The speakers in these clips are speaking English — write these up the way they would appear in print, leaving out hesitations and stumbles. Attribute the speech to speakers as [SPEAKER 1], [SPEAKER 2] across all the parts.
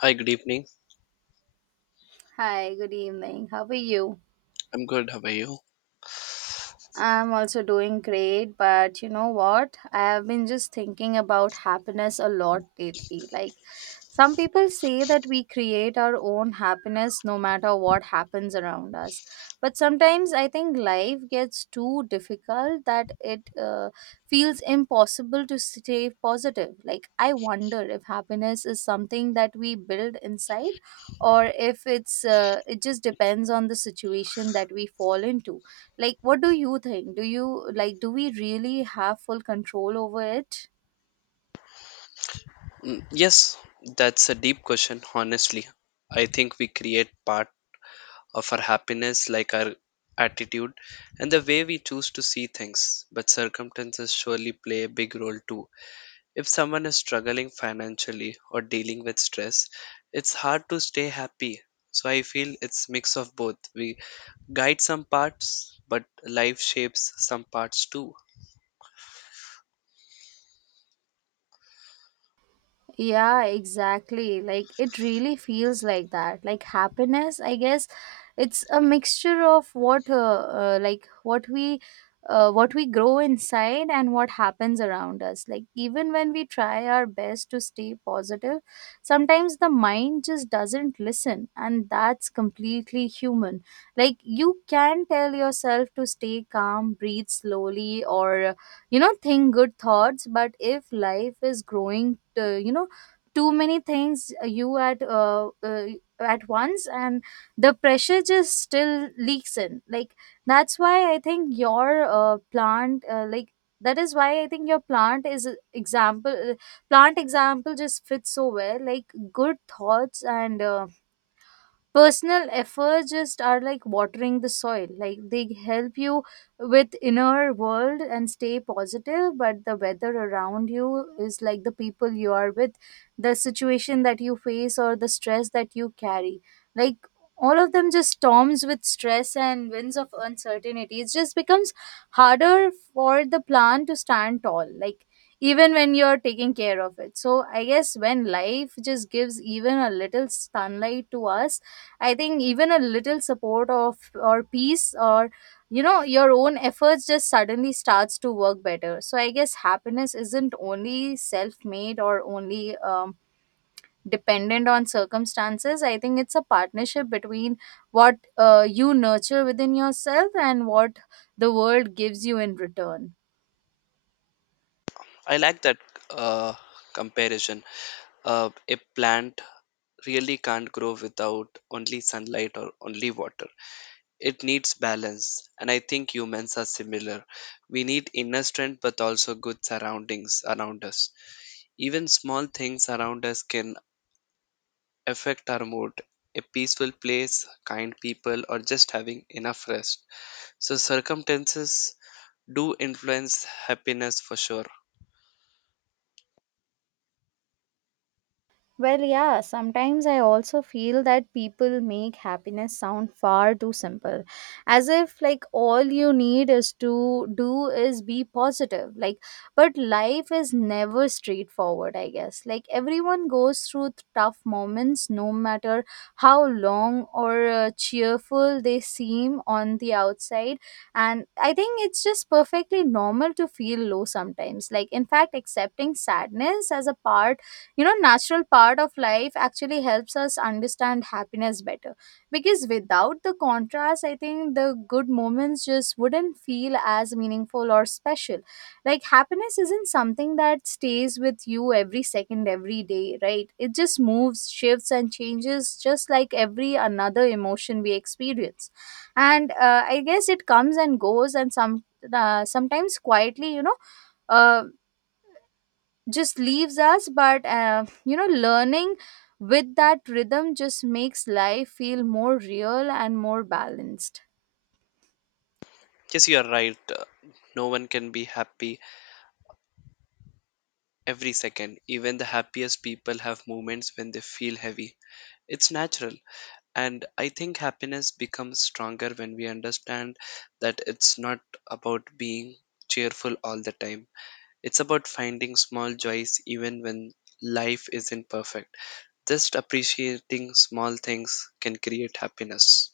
[SPEAKER 1] Hi, good evening.
[SPEAKER 2] Hi, good evening. How are you?
[SPEAKER 1] I'm good. How are you?
[SPEAKER 2] I'm also doing great, but you know what? I have been just thinking about happiness a lot lately. Like, some people say that we create our own happiness no matter what happens around us. But sometimes I think life gets too difficult that it feels impossible to stay positive. Like, I wonder if happiness is something that we build inside or if it's it just depends on the situation that we fall into. Like, what do you think? Do you like, do we really have full control over it?
[SPEAKER 1] Mm, yes, that's a deep question, honestly. I think we create part of our happiness, like our attitude and the way we choose to see things, but circumstances surely play a big role too. If someone is struggling financially or dealing with stress, it's hard to stay happy. So I feel it's mix of both. We guide some parts, but life shapes some parts too.
[SPEAKER 2] Yeah, exactly. Like it really feels like that. Like happiness, I guess, it's a mixture of what we grow inside and what happens around us. Like even when we try our best to stay positive, sometimes the mind just doesn't listen, and that's completely human. Like you can tell yourself to stay calm, breathe slowly, or think good thoughts, but if life is growing to, too many things you at once, and the pressure just still leaks in. Like that's why I think your plant like that is why I think your plant is a example plant example just fits so well. Like good thoughts and personal efforts just are like watering the soil. Like they help you with inner world and stay positive, but the weather around you is like the people you are with, the situation that you face, or the stress that you carry. Like all of them just storms with stress and winds of uncertainty, it just becomes harder for the plant to stand tall, like even when you're taking care of it. So I guess when life just gives even a little sunlight to us, I think even a little support of or peace or your own efforts just suddenly starts to work better. So I guess happiness isn't only self-made or only dependent on circumstances. I think it's a partnership between what you nurture within yourself and what the world gives you in return.
[SPEAKER 1] I like that uh, comparison, a plant really can't grow without only sunlight or only water. It needs balance, and I think humans are similar. We need inner strength but also good surroundings around us. Even small things around us can affect our mood. A peaceful place, kind people, or just having enough rest. So circumstances do influence happiness for sure.
[SPEAKER 2] Well, yeah, sometimes I also feel that people make happiness sound far too simple. As if like all you need is to do is be positive. Like, but life is never straightforward, I guess. Like everyone goes through tough moments no matter how long or cheerful they seem on the outside, and I think it's just perfectly normal to feel low sometimes. Like in fact, accepting sadness as a part, natural part of life, actually helps us understand happiness better, because without the contrast I think the good moments just wouldn't feel as meaningful or special. Like happiness isn't something that stays with you every second every day, right? It just moves, shifts, and changes, just like every another emotion we experience. And I guess it comes and goes and sometimes quietly, uh just leaves us. But learning with that rhythm just makes life feel more real and more balanced.
[SPEAKER 1] Yes, you are right. No one can be happy every second. Even the happiest people have moments when they feel heavy. It's natural. And I think happiness becomes stronger when we understand that it's not about being cheerful all the time. It's about finding small joys even when life isn't perfect. Just appreciating small things can create happiness.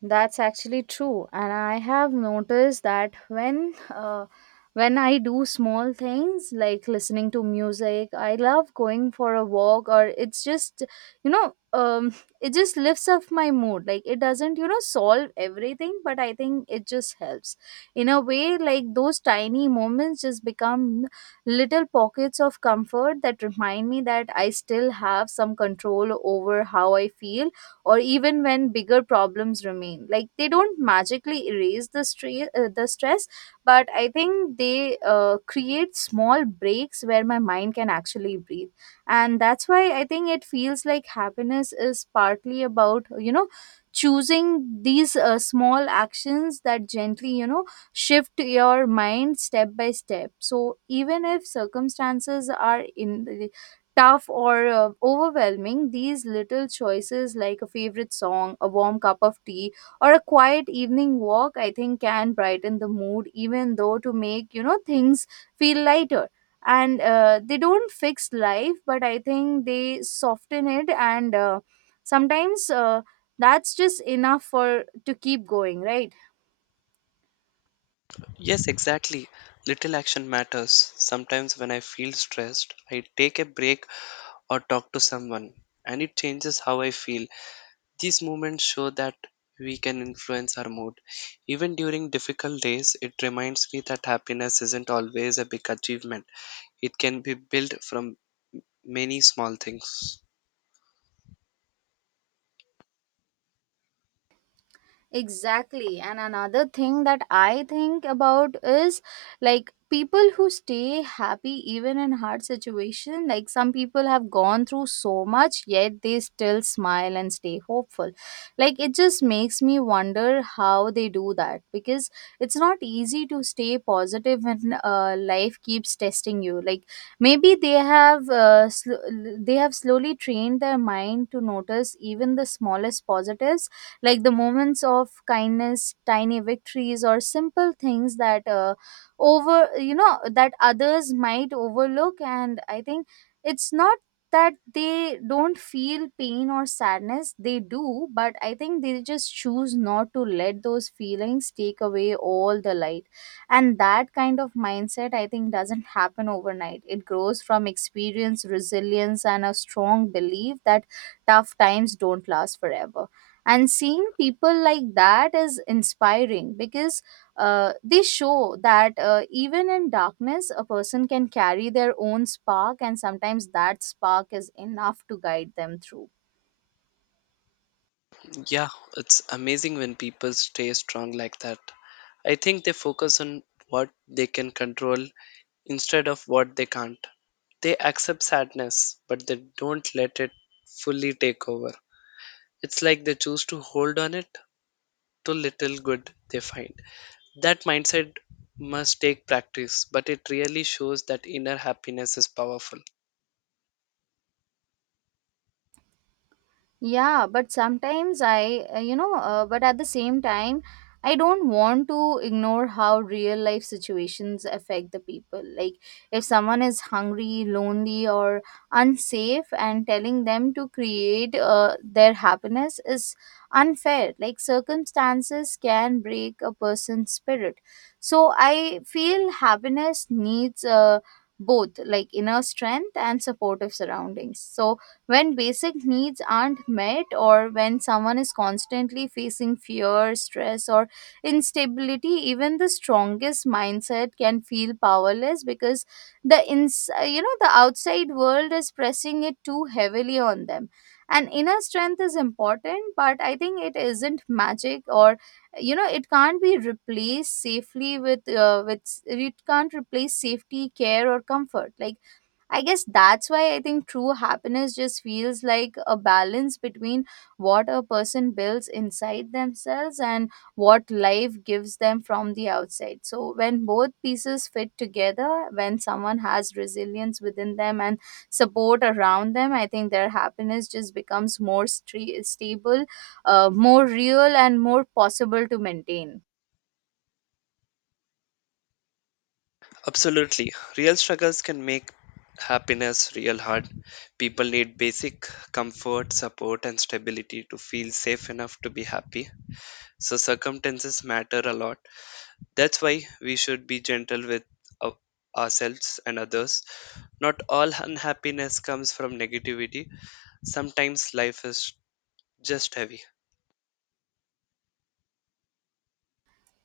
[SPEAKER 2] That's actually true, and I have noticed that when I do small things like listening to music, I love going for a walk, or it's just you know um, it just lifts up my mood. Like it doesn't solve everything, but I think it just helps in a way. Like those tiny moments just become little pockets of comfort that remind me that I still have some control over how I feel. Or even when bigger problems remain, like they don't magically erase the the stress, but I think they create small breaks where my mind can actually breathe. And that's why I think it feels like happiness is partly about, choosing these small actions that gently, shift your mind step by step. So even if circumstances are in tough or overwhelming, these little choices like a favorite song, a warm cup of tea, or a quiet evening walk, I think can brighten the mood, even though to make, you know, things feel lighter. And they don't fix life, but I think they soften it. And sometimes that's just enough for to keep going, right?
[SPEAKER 1] Yes, exactly. Little action matters. Sometimes when I feel stressed, I take a break or talk to someone, and it changes how I feel. These moments show that we can influence our mood. Even during difficult days, it reminds me that happiness isn't always a big achievement. It can be built from many small things.
[SPEAKER 2] Exactly. And another thing that I think about is like people who stay happy even in hard situation. Like some people have gone through so much yet they still smile and stay hopeful. Like it just makes me wonder how they do that, because it's not easy to stay positive when life keeps testing you. Like maybe they have slowly trained their mind to notice even the smallest positives, like the moments of kindness, tiny victories, or simple things that over you know that others might overlook. And I think it's not that they don't feel pain or sadness, they do, but I think they just choose not to let those feelings take away all the light. And that kind of mindset, I think, doesn't happen overnight. It grows from experience, resilience, and a strong belief that tough times don't last forever. And seeing people like that is inspiring, because they show that even in darkness, a person can carry their own spark, and sometimes that spark is enough to guide them through.
[SPEAKER 1] Yeah, it's amazing when people stay strong like that. I think they focus on what they can control instead of what they can't. They accept sadness, but they don't let it fully take over. It's like they choose to hold on it to little good they find. That mindset must take practice, but it really shows that inner happiness is powerful.
[SPEAKER 2] Yeah, but sometimes I, but at the same time, I don't want to ignore how real life situations affect the people. Like, if someone is hungry, lonely, or unsafe, and telling them to create their happiness is unfair. Like, circumstances can break a person's spirit. So, I feel happiness needs both, like inner strength and supportive surroundings. So, when basic needs aren't met, or when someone is constantly facing fear, stress, or instability, even the strongest mindset can feel powerless, because the the outside world is pressing it too heavily on them. And inner strength is important, but I think it isn't magic, or it can't be replaced safely with it can't replace safety, care, or comfort. Like I guess that's why I think true happiness just feels like a balance between what a person builds inside themselves and what life gives them from the outside. So, when both pieces fit together, when someone has resilience within them and support around them, I think their happiness just becomes more stable, more real, and more possible to maintain.
[SPEAKER 1] Absolutely. Real struggles can make happiness real hard. People need basic comfort, support, and stability to feel safe enough to be happy. So, circumstances matter a lot. That's why we should be gentle with ou- ourselves and others. Not all unhappiness comes from negativity, sometimes life is just heavy.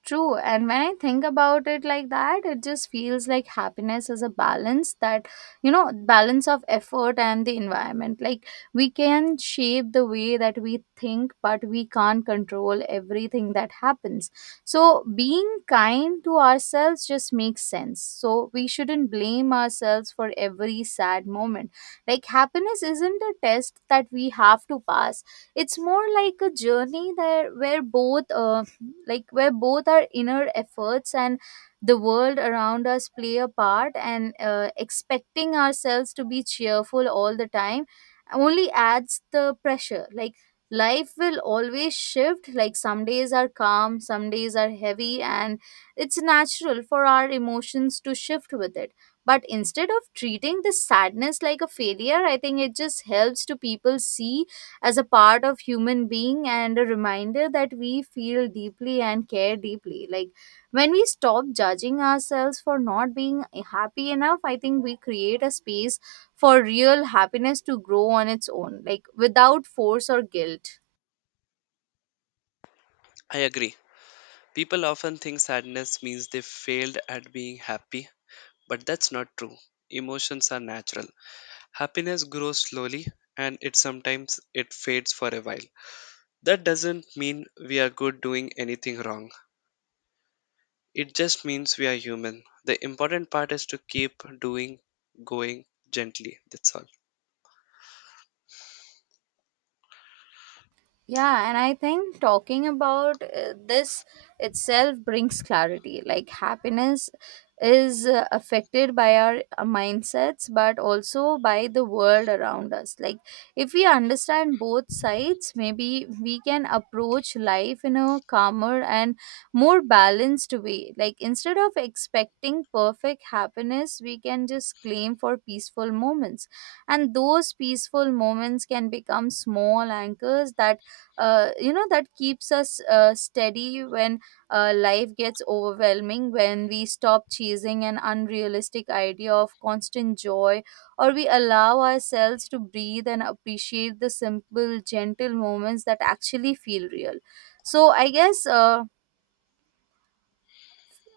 [SPEAKER 2] True. And when I think about it like that, it just feels like happiness is a balance that, you know, balance of effort and the environment. Like we can shape the way that we think, but we can't control everything that happens. So being kind to ourselves just makes sense. So we shouldn't blame ourselves for every sad moment. Like happiness isn't a test that we have to pass, it's more like a journey there where both like where both our inner efforts and the world around us play a part. And expecting ourselves to be cheerful all the time only adds the pressure. Like life will always shift, like some days are calm, some days are heavy, and it's natural for our emotions to shift with it. But instead of treating the sadness like a failure, I think it just helps to people see as a part of human being and a reminder that we feel deeply and care deeply. Like when we stop judging ourselves for not being happy enough, I think we create a space for real happiness to grow on its own, like without force or guilt.
[SPEAKER 1] I agree. People often think sadness means they failed at being happy, but that's not true. Emotions are natural. Happiness grows slowly and it sometimes it fades for a while. That doesn't mean we are good doing anything wrong. It just means we are human. The important part is to keep doing going gently. That's all.
[SPEAKER 2] Yeah, and I think talking about this itself brings clarity. Like happiness is affected by our mindsets, but also by the world around us. Like if we understand both sides, maybe we can approach life in a calmer and more balanced way. Like instead of expecting perfect happiness, we can just claim for peaceful moments. And those peaceful moments can become small anchors that that keeps us steady when life gets overwhelming. When we stop chasing an unrealistic idea of constant joy, or we allow ourselves to breathe and appreciate the simple gentle moments that actually feel real. So I guess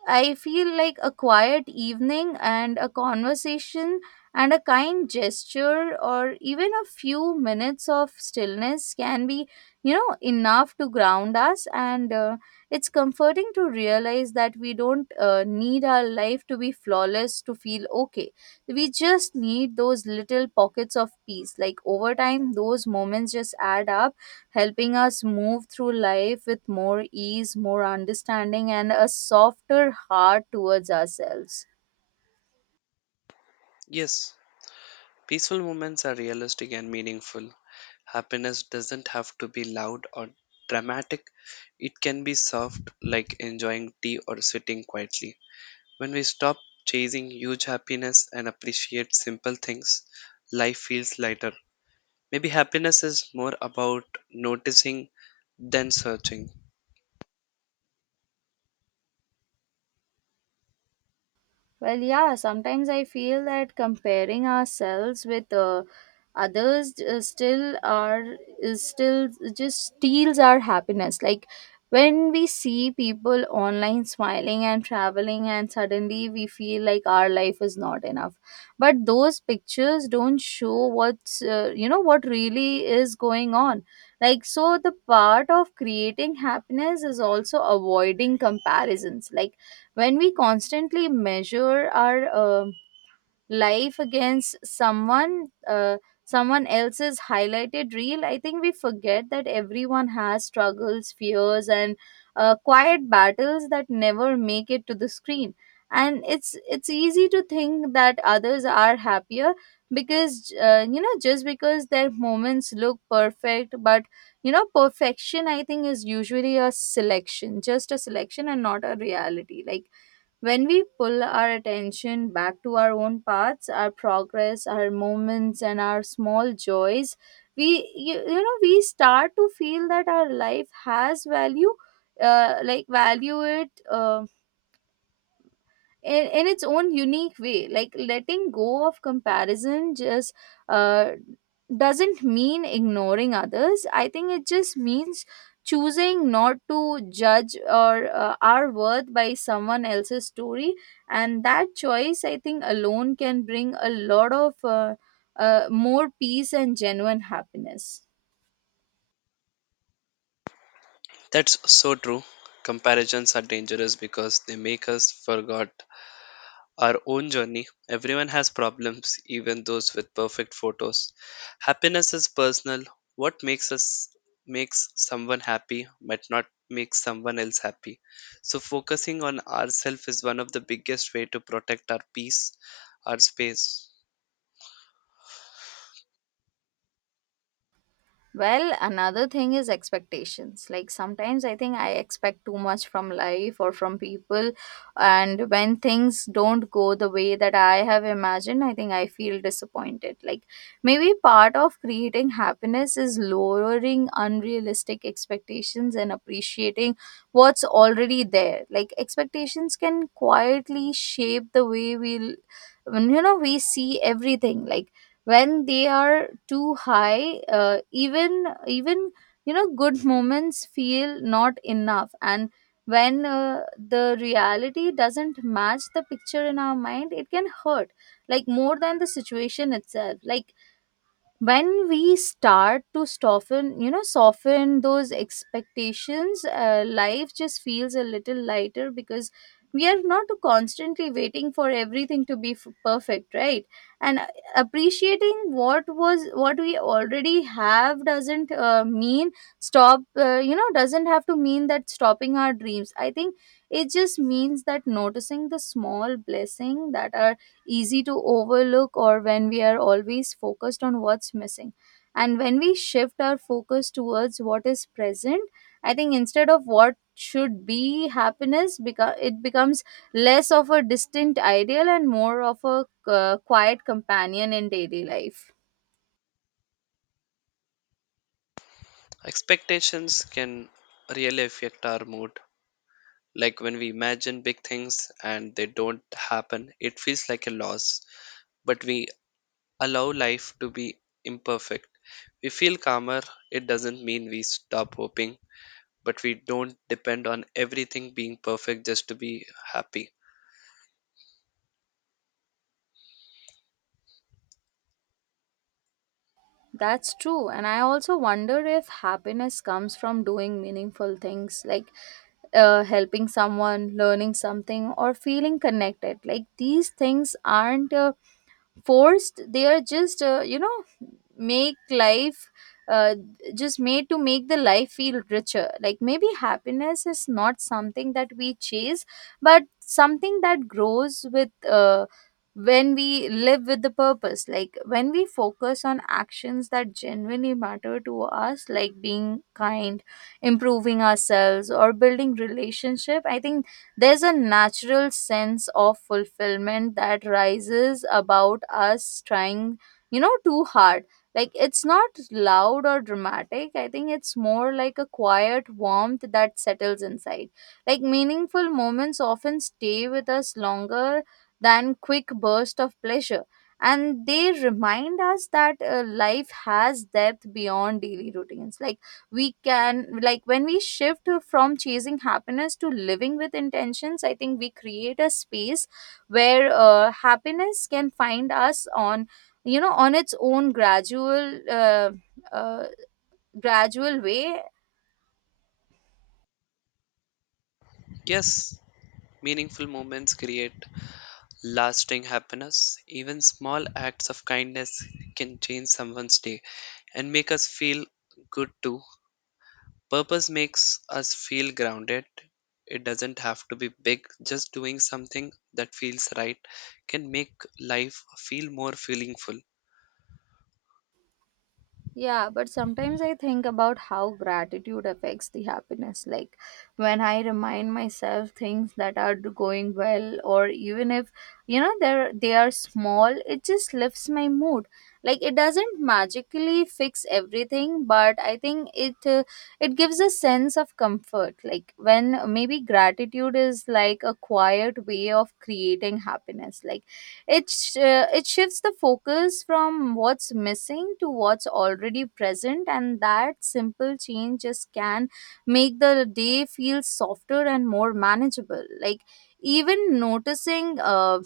[SPEAKER 2] I feel like a quiet evening and a conversation and a kind gesture or even a few minutes of stillness can be, you know, enough to ground us. And it's comforting to realize that we don't need our life to be flawless to feel okay. We just need those little pockets of peace. Like over time, those moments just add up, helping us move through life with more ease, more understanding, and a softer heart towards ourselves.
[SPEAKER 1] Yes, peaceful moments are realistic and meaningful. Happiness doesn't have to be loud or dramatic, it can be soft, like enjoying tea or sitting quietly. When we stop chasing huge happiness and appreciate simple things, life feels lighter. Maybe happiness is more about noticing than searching.
[SPEAKER 2] Well, yeah, sometimes I feel that comparing ourselves with others still are is still just steals our happiness. Like when we see people online smiling and traveling and suddenly we feel like our life is not enough. But those pictures don't show what's you know what really is going on. Like so the part of creating happiness is also avoiding comparisons. Like when we constantly measure our life against someone else's highlighted reel, I think we forget that everyone has struggles, fears, and quiet battles that never make it to the screen, and it's easy to think that others are happier because just because their moments look perfect. But perfection, I think, is usually a selection, just a selection and not a reality. Like when we pull our attention back to our own paths, our progress, our moments, and our small joys, we we start to feel that our life has value, like value it. In its own unique way. Like letting go of comparison just uh, doesn't mean ignoring others. I think it just means choosing not to judge or our worth by someone else's story, and that choice, I think, alone can bring a lot of more peace and genuine happiness.
[SPEAKER 1] That's so true. Comparisons are dangerous because they make us forget our own journey. Everyone has problems, even those with perfect photos. Happiness is personal. What makes someone happy might not make someone else happy. So focusing on ourselves is one of the biggest way to protect our peace, our space.
[SPEAKER 2] Well, another thing is expectations. Like sometimes I think I expect too much from life or from people, and when things don't go the way that I have imagined, I think I feel disappointed. Like maybe part of creating happiness is lowering unrealistic expectations and appreciating what's already there. Like expectations can quietly shape the way we, you know, we see everything. Like when they are too high, even good moments feel not enough, and when the reality doesn't match the picture in our mind, it can hurt like more than the situation itself. Like when we start to soften, soften those expectations, life just feels a little lighter because we are not constantly waiting for everything to be perfect, right? And appreciating what we already have doesn't mean stop you know doesn't have to mean that stopping our dreams. I think it just means that noticing the small blessing that are easy to overlook or when we are always focused on what's missing. And when we shift our focus towards what is present, I think instead of what should be happiness, it becomes less of a distinct ideal and more of a quiet companion in daily life.
[SPEAKER 1] Expectations can really affect our mood. Like when we imagine big things and they don't happen, it feels like a loss. But we allow life to be imperfect. We feel calmer. It doesn't mean we stop hoping, but we don't depend on everything being perfect just to be happy.
[SPEAKER 2] That's true. And I also wonder if happiness comes from doing meaningful things, like helping someone, learning something, or feeling connected. Like these things aren't forced, they are just make life uh, just made to make the life feel richer. Like maybe happiness is not something that we chase, but something that grows with when we live with the purpose. Like when we focus on actions that genuinely matter to us, like being kind, improving ourselves, or building relationship, I think there's a natural sense of fulfillment that rises about us trying too hard. Like it's not loud or dramatic. I think it's more like a quiet warmth that settles inside. Like meaningful moments often stay with us longer than quick bursts of pleasure. And they remind us that life has depth beyond daily routines. Like we can, like when we shift from chasing happiness to living with intentions, I think we create a space where happiness can find us on on its own gradual uh, gradual way.
[SPEAKER 1] Yes, meaningful moments create lasting happiness. Even small acts of kindness can change someone's day and make us feel good too. Purpose makes us feel grounded. It doesn't have to be big. Just doing something that feels right can make life feel more meaningful.
[SPEAKER 2] Yeah, but sometimes I think about how gratitude affects the happiness. Like when I remind myself things that are going well or even if they are small, it just lifts my mood. Like it doesn't magically fix everything, but I think it it gives a sense of comfort. Like when maybe gratitude is like a quiet way of creating happiness. Like It it shifts the focus from what's missing to what's already present, and that simple change just can make the day feel softer and more manageable. Like, even noticing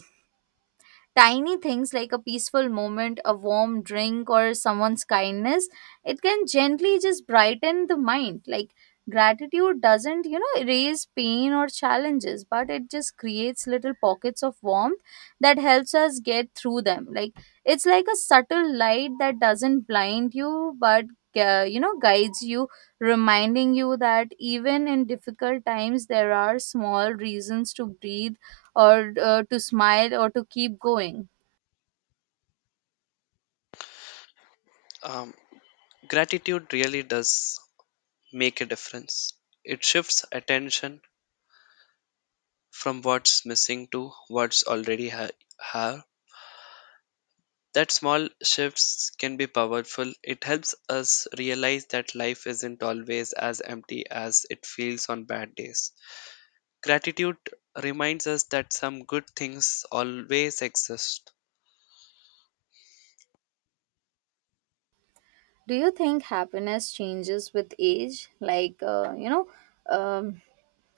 [SPEAKER 2] tiny things like a peaceful moment, a warm drink, or someone's kindness, it can gently just brighten the mind. Like gratitude doesn't, you know, erase pain or challenges, but it just creates little pockets of warmth that helps us get through them. Like it's like a subtle light that doesn't blind you, but guides you, reminding you that even in difficult times there are small reasons to breathe or to smile or to keep going.
[SPEAKER 1] Um, Gratitude really does make a difference. It shifts attention from what's missing to what's already have. That small shifts can be powerful. It helps us realize that life isn't always as empty as it feels on bad days. Gratitude reminds us that some good things always exist.
[SPEAKER 2] Do you think happiness changes with age? Like you know um,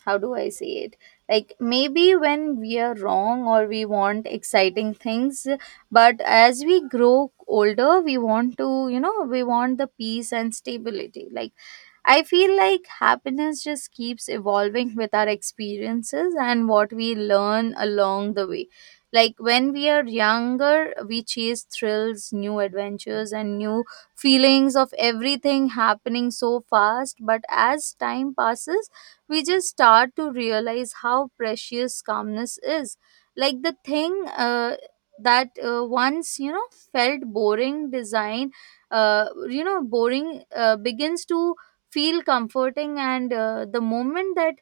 [SPEAKER 2] how do I say it like maybe when we are wrong or we want exciting things, but as we grow older we want to we want the peace and stability. Like I feel like happiness just keeps evolving with our experiences and what we learn along the way. Like when we are younger, we chase thrills, new adventures, and new feelings of everything happening so fast. But as time passes, we just start to realize how precious calmness is. Like the thing that once, you know, felt boring, design, boring begins to feel comforting, and the moment that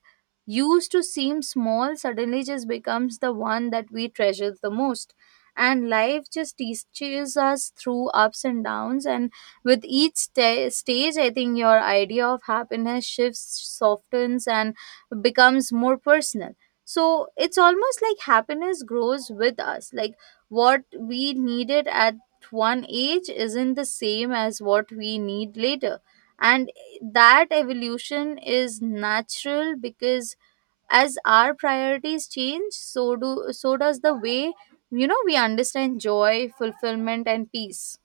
[SPEAKER 2] used to seem small suddenly just becomes the one that we treasure the most. And life just teaches us through ups and downs, and with each stage, I think your idea of happiness shifts, softens, and becomes more personal. So it's almost like happiness grows with us. Like what we needed at one age isn't the same as what we need later, and that evolution is natural because as our priorities change, so does the way we understand joy, fulfillment, and peace.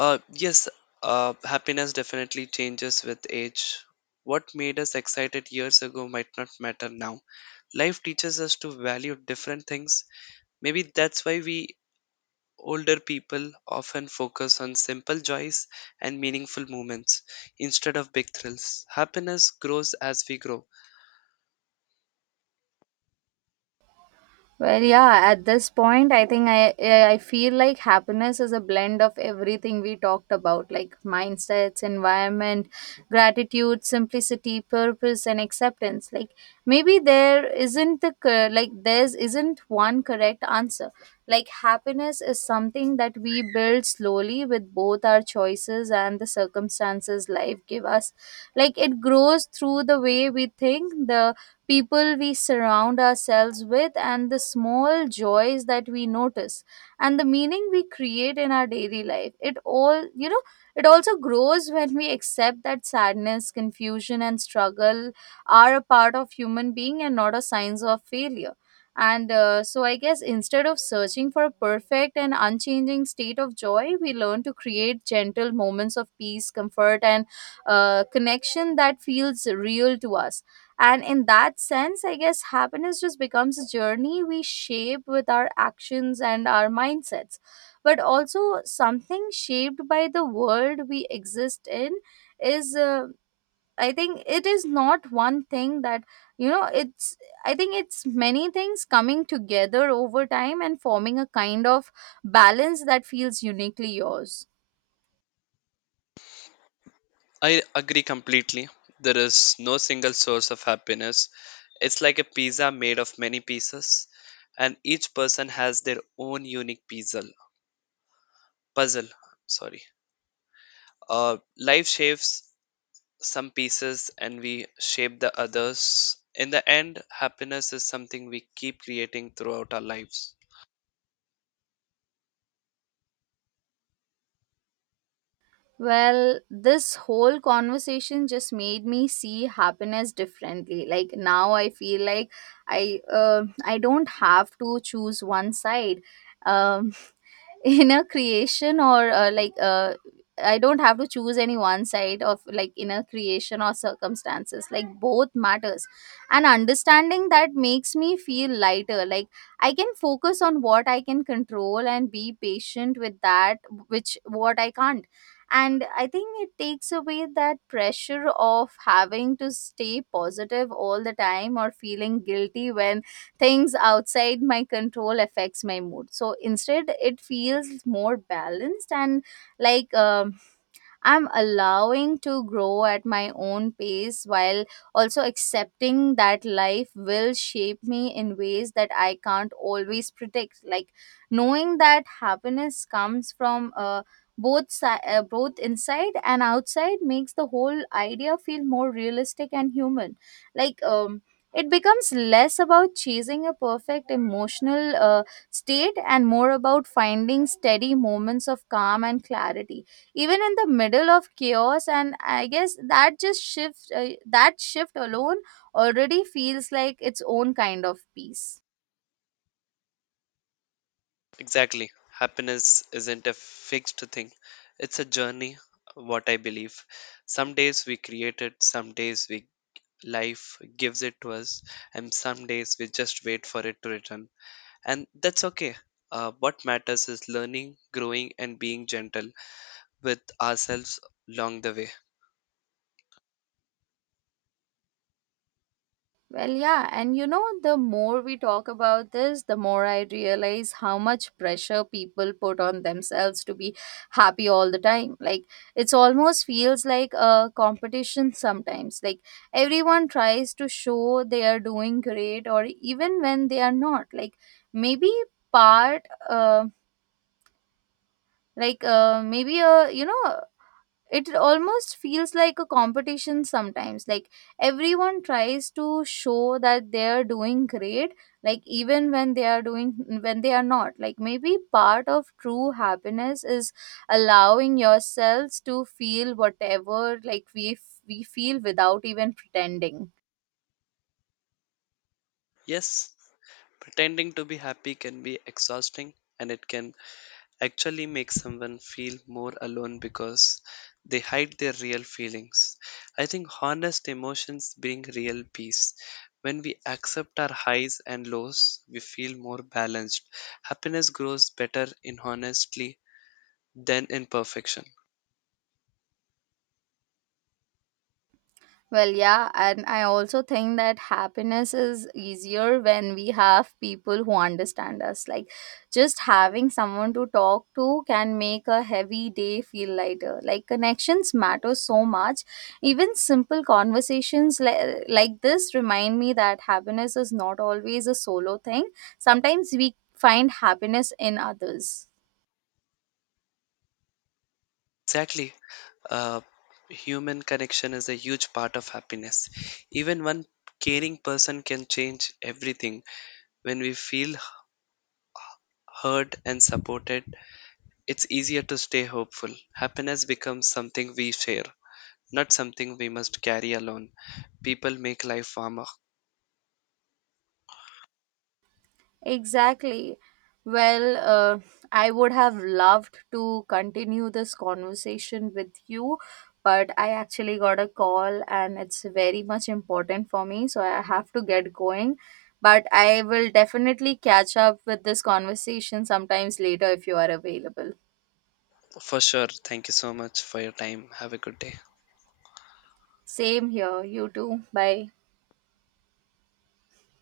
[SPEAKER 1] Uh, yes, Happiness definitely changes with age. What made us excited years ago might not matter now. Life teaches us to value different things. Maybe that's why we older people often focus on simple joys and meaningful moments instead of big thrills. Happiness grows as we grow.
[SPEAKER 2] Well, yeah, at this point, I think I feel like happiness is a blend of everything we talked about, like mindsets, environment, gratitude, simplicity, purpose, and acceptance. Like maybe there's isn't one correct answer. Like happiness is something that we build slowly with both our choices and the circumstances life give us. Like it grows through the way we think, the people we surround ourselves with, and the small joys that we notice, and the meaning we create in our daily life. It all, you know, it also grows when we accept that sadness, confusion, and struggle are a part of human being and not a signs of failure. And so, I guess instead of searching for a perfect and unchanging state of joy, we learn to create gentle moments of peace, comfort, and connection that feels real to us. And in that sense, I guess happiness just becomes a journey we shape with our actions and our mindsets, but also something shaped by the world we exist in is. I think it is not one thing that it's I think it's many things coming together over time and forming a kind of balance that feels uniquely yours.
[SPEAKER 1] I agree completely. There is no single source of happiness. It's like a pizza made of many pieces, and each person has their own unique puzzle. Puzzle, sorry. Life shapes some pieces, and we shape the others. In the end, happiness is something we keep creating throughout our lives.
[SPEAKER 2] Well, this whole conversation just made me see happiness differently. Like now I feel like I don't have to choose one side. Um inner creation or like I don't have to choose any one side of like inner creation or circumstances. Like both matters, and understanding that makes me feel lighter. Like I can focus on what I can control and be patient with that which what I can't. And I think it takes away that pressure of having to stay positive all the time or feeling guilty when things outside my control affects my mood. So instead it feels more balanced, and like um, I'm allowing to grow at my own pace while also accepting that life will shape me in ways that I can't always predict. Like knowing that happiness comes from both inside and outside makes the whole idea feel more realistic and human. Like it becomes less about chasing a perfect emotional state and more about finding steady moments of calm and clarity even in the middle of chaos. And I guess that just shift that shift alone already feels like its own kind of peace.
[SPEAKER 1] Exactly. Happiness isn't a fixed thing, it's a journey, what I believe. Some days we create it, some days we life gives it to us, and some days we just wait for it to return, and that's okay. What matters is learning, growing, and being gentle with ourselves along the way.
[SPEAKER 2] Well, yeah, and you know, the more we talk about this, the more I realize how much pressure people put on themselves to be happy all the time. Like it's almost feels like a competition sometimes. Like everyone tries to show they are doing great or even when they are not. Like maybe part um like maybe a it almost feels like a competition sometimes. Like everyone tries to show that they are doing great, like even when they are doing when they are not. Like maybe part of true happiness is allowing yourselves to feel whatever like we feel without even pretending.
[SPEAKER 1] Yes, pretending to be happy can be exhausting, and it can actually makes someone feel more alone because they hide their real feelings. I think honest emotions bring real peace. When we accept our highs and lows, we feel more balanced. Happiness grows better in honesty than in perfection.
[SPEAKER 2] Well, yeah, and I also think that happiness is easier when we have people who understand us. Like, just having someone to talk to can make a heavy day feel lighter. Like, connections matter so much. Even simple conversations like this remind me that happiness is not always a solo thing. Sometimes we find happiness in others.
[SPEAKER 1] Exactly. Uh, human connection is a huge part of happiness. Even one caring person can change everything. When we feel heard and supported, it's easier to stay hopeful. Happiness becomes something we share, not something we must carry alone. People make life warmer.
[SPEAKER 2] Exactly. Well, I would have loved to continue this conversation with you, but I actually got a call and it's very much important for me, so I have to get going. But I will definitely catch up with this conversation sometimes later if you are available.
[SPEAKER 1] For sure. Thank you so much for your time. Have a good day.
[SPEAKER 2] Same here. You too. Bye.